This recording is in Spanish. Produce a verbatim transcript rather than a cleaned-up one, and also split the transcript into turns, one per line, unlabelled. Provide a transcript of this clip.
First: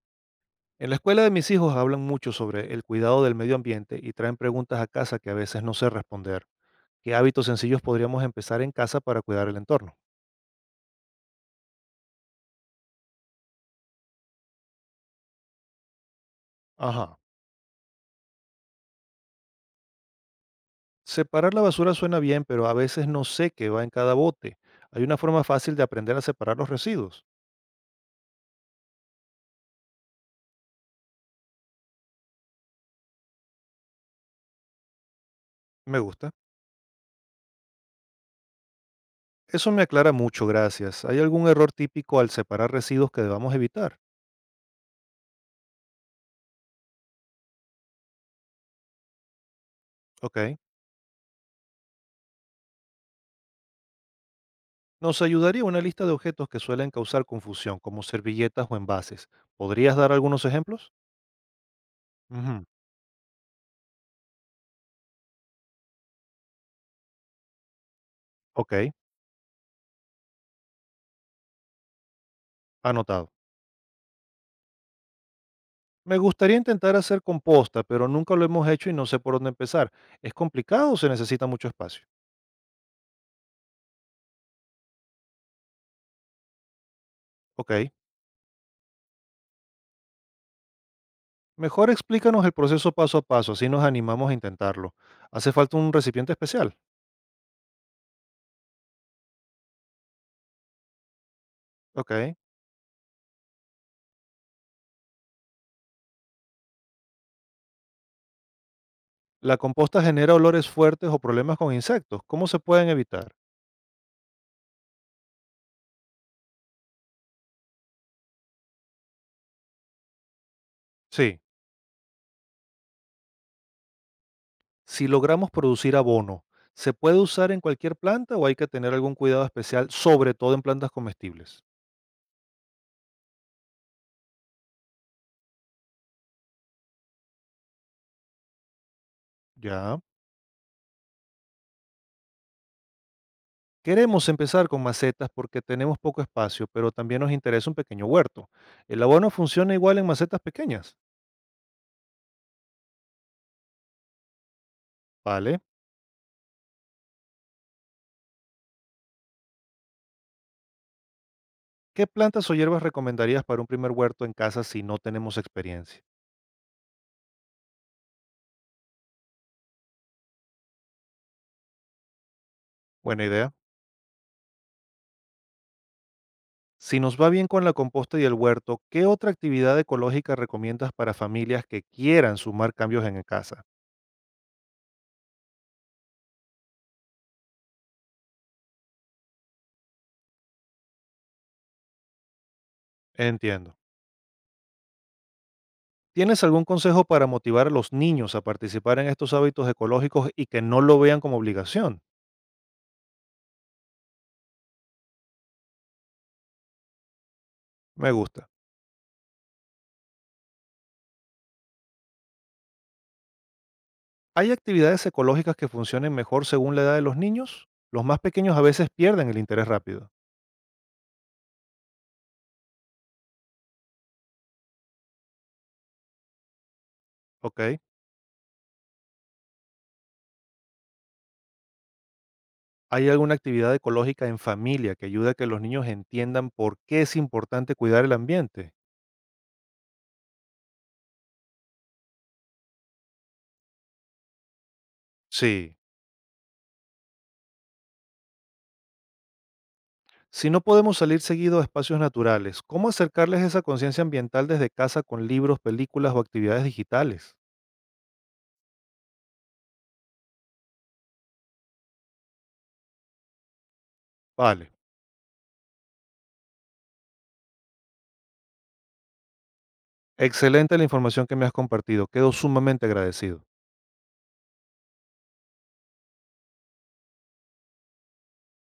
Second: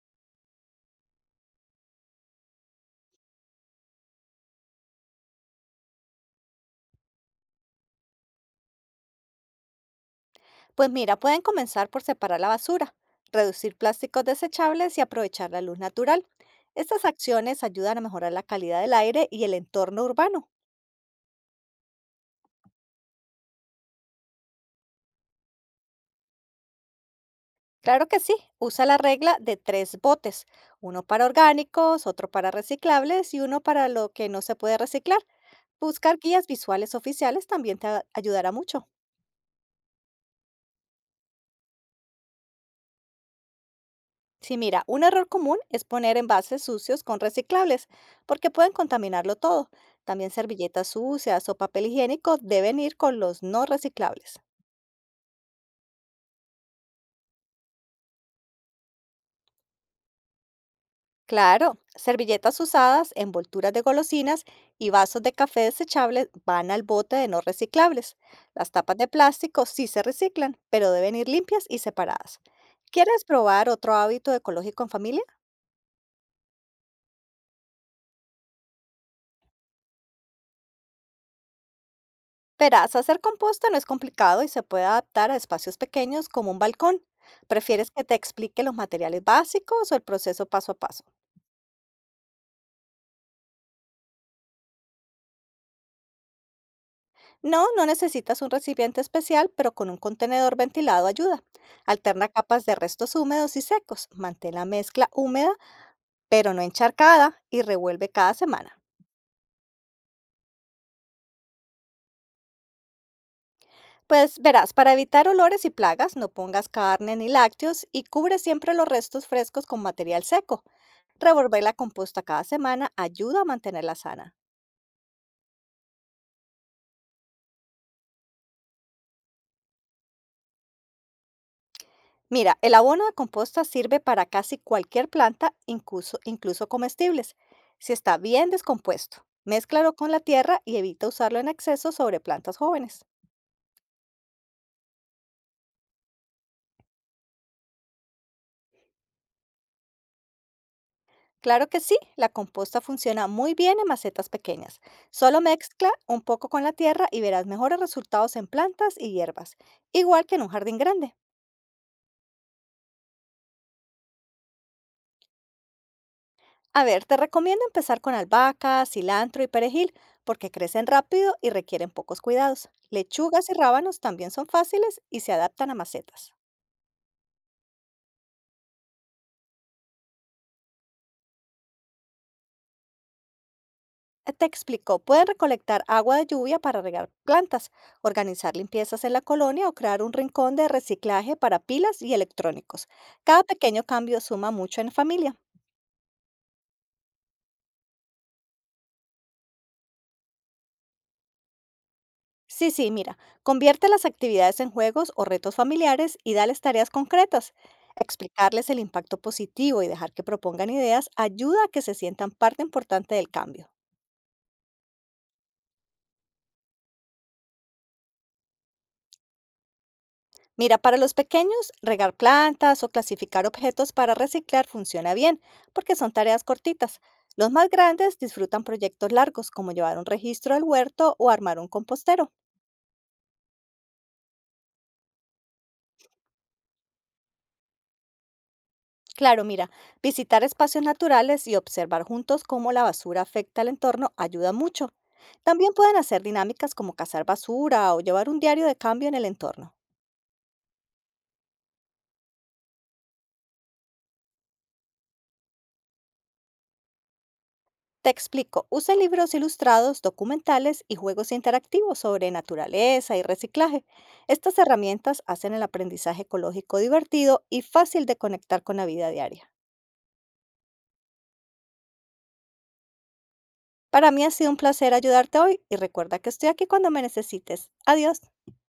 En la escuela de mis hijos hablan mucho sobre el cuidado del medio ambiente y traen preguntas a casa que a veces no sé responder. ¿Qué hábitos sencillos podríamos empezar en casa para cuidar el entorno?
Pues mira, pueden comenzar por separar la basura, reducir plásticos desechables y aprovechar la luz natural. Estas
Ajá.
acciones ayudan a mejorar la calidad del aire y el entorno urbano.
Separar la basura suena bien, pero a veces no sé qué va en cada bote. Hay una forma fácil de aprender a separar los residuos.
Claro que sí, usa la regla de tres botes, uno para orgánicos, otro para reciclables y uno para lo que no se puede reciclar.
Me
Buscar
gusta.
guías visuales oficiales también te a- ayudará mucho.
Eso me aclara mucho, gracias. ¿Hay algún error típico al separar residuos que debamos evitar?
Sí, mira, un error común es poner envases sucios con reciclables, porque pueden contaminarlo todo. También
Ok.
servilletas sucias o papel higiénico deben ir con los no reciclables.
Nos ayudaría una lista de objetos que suelen causar confusión, como servilletas o envases. ¿Podrías dar algunos ejemplos?
Claro, servilletas
Ujú.
usadas, envolturas de golosinas y vasos de café desechables van al bote de no reciclables. Las
Ok.
tapas de plástico sí se reciclan, pero deben ir limpias y separadas. ¿Quieres
Anotado.
probar otro hábito ecológico en familia?
Me gustaría intentar hacer composta, pero nunca lo hemos hecho y no sé por dónde empezar. ¿Es complicado o se necesita mucho espacio?
Verás, hacer composta no es complicado y se puede adaptar a espacios pequeños como un balcón.
Ok.
¿Prefieres que te explique los materiales básicos o el proceso paso a paso?
Mejor explícanos el proceso paso a paso, así nos animamos a intentarlo. ¿Hace falta un recipiente especial?
No, no necesitas un recipiente especial, pero con un contenedor ventilado ayuda. Alterna
Ok.
capas de restos húmedos y secos. Mantén la mezcla húmeda, pero no encharcada, y revuelve cada semana.
¿La composta genera olores fuertes o problemas con insectos? ¿Cómo se pueden evitar?
Pues verás, para evitar olores y plagas, no pongas carne ni lácteos y cubre siempre los restos frescos con material seco.
Sí.
Revolver la composta cada semana ayuda a mantenerla sana.
Si logramos producir abono, ¿se puede usar en cualquier planta o hay que tener algún cuidado especial, sobre todo en plantas comestibles?
Mira, el abono de composta sirve para casi cualquier planta, incluso, incluso comestibles, si está bien descompuesto. Mézclalo
Ya.
con la tierra y evita usarlo en exceso sobre plantas jóvenes.
Queremos empezar con macetas porque tenemos poco espacio, pero también nos interesa un pequeño huerto. ¿El abono funciona igual en macetas pequeñas?
Claro que sí, la composta funciona muy bien en macetas pequeñas. Solo
Vale.
mezcla un poco con la tierra y verás mejores resultados en plantas y hierbas, igual que en un jardín grande.
¿Qué plantas o hierbas recomendarías para un primer huerto en casa si no tenemos experiencia?
A ver, te recomiendo empezar con albahaca, cilantro y perejil, porque crecen rápido y requieren pocos cuidados.
Buena
Lechugas
idea.
y rábanos también son fáciles y se adaptan a macetas.
Si nos va bien con la composta y el huerto, ¿qué otra actividad ecológica recomiendas para familias que quieran sumar cambios en casa?
Te explico, pueden recolectar agua de lluvia para regar plantas, organizar limpiezas en la colonia o crear un rincón de reciclaje para pilas y electrónicos. Cada
Entiendo.
pequeño cambio suma mucho en familia.
¿Tienes algún consejo para motivar a los niños a participar en estos hábitos ecológicos y que no lo vean como obligación?
Sí, sí, mira, convierte las actividades en juegos o retos familiares y dales tareas concretas.
Me gusta.
Explicarles el impacto positivo y dejar que propongan ideas ayuda a que se sientan parte importante del cambio.
¿Hay actividades ecológicas que funcionen mejor según la edad de los niños? Los más pequeños a veces pierden el interés rápido.
Mira, para los pequeños, regar plantas o clasificar objetos para reciclar funciona bien, porque son tareas cortitas. Los
¿Ok?
más grandes disfrutan proyectos largos, como llevar un registro al huerto o armar un compostero.
¿Hay alguna actividad ecológica en familia que ayude a que los niños entiendan por qué es importante cuidar el ambiente?
Claro, mira, visitar espacios naturales y observar juntos cómo la basura afecta al entorno ayuda mucho. También
Sí.
pueden hacer dinámicas como cazar basura o llevar un diario de cambio en el entorno.
Si no podemos salir seguido a espacios naturales, ¿cómo acercarles esa conciencia ambiental desde casa con libros, películas o actividades digitales?
Te explico, usa libros ilustrados, documentales y juegos interactivos sobre naturaleza y reciclaje. Estas
Vale.
herramientas hacen el aprendizaje ecológico divertido y fácil de conectar con la vida diaria.
Excelente la información que me has compartido. Quedo sumamente agradecido.
Para mí ha sido un placer ayudarte hoy y recuerda que estoy aquí cuando me necesites. Adiós.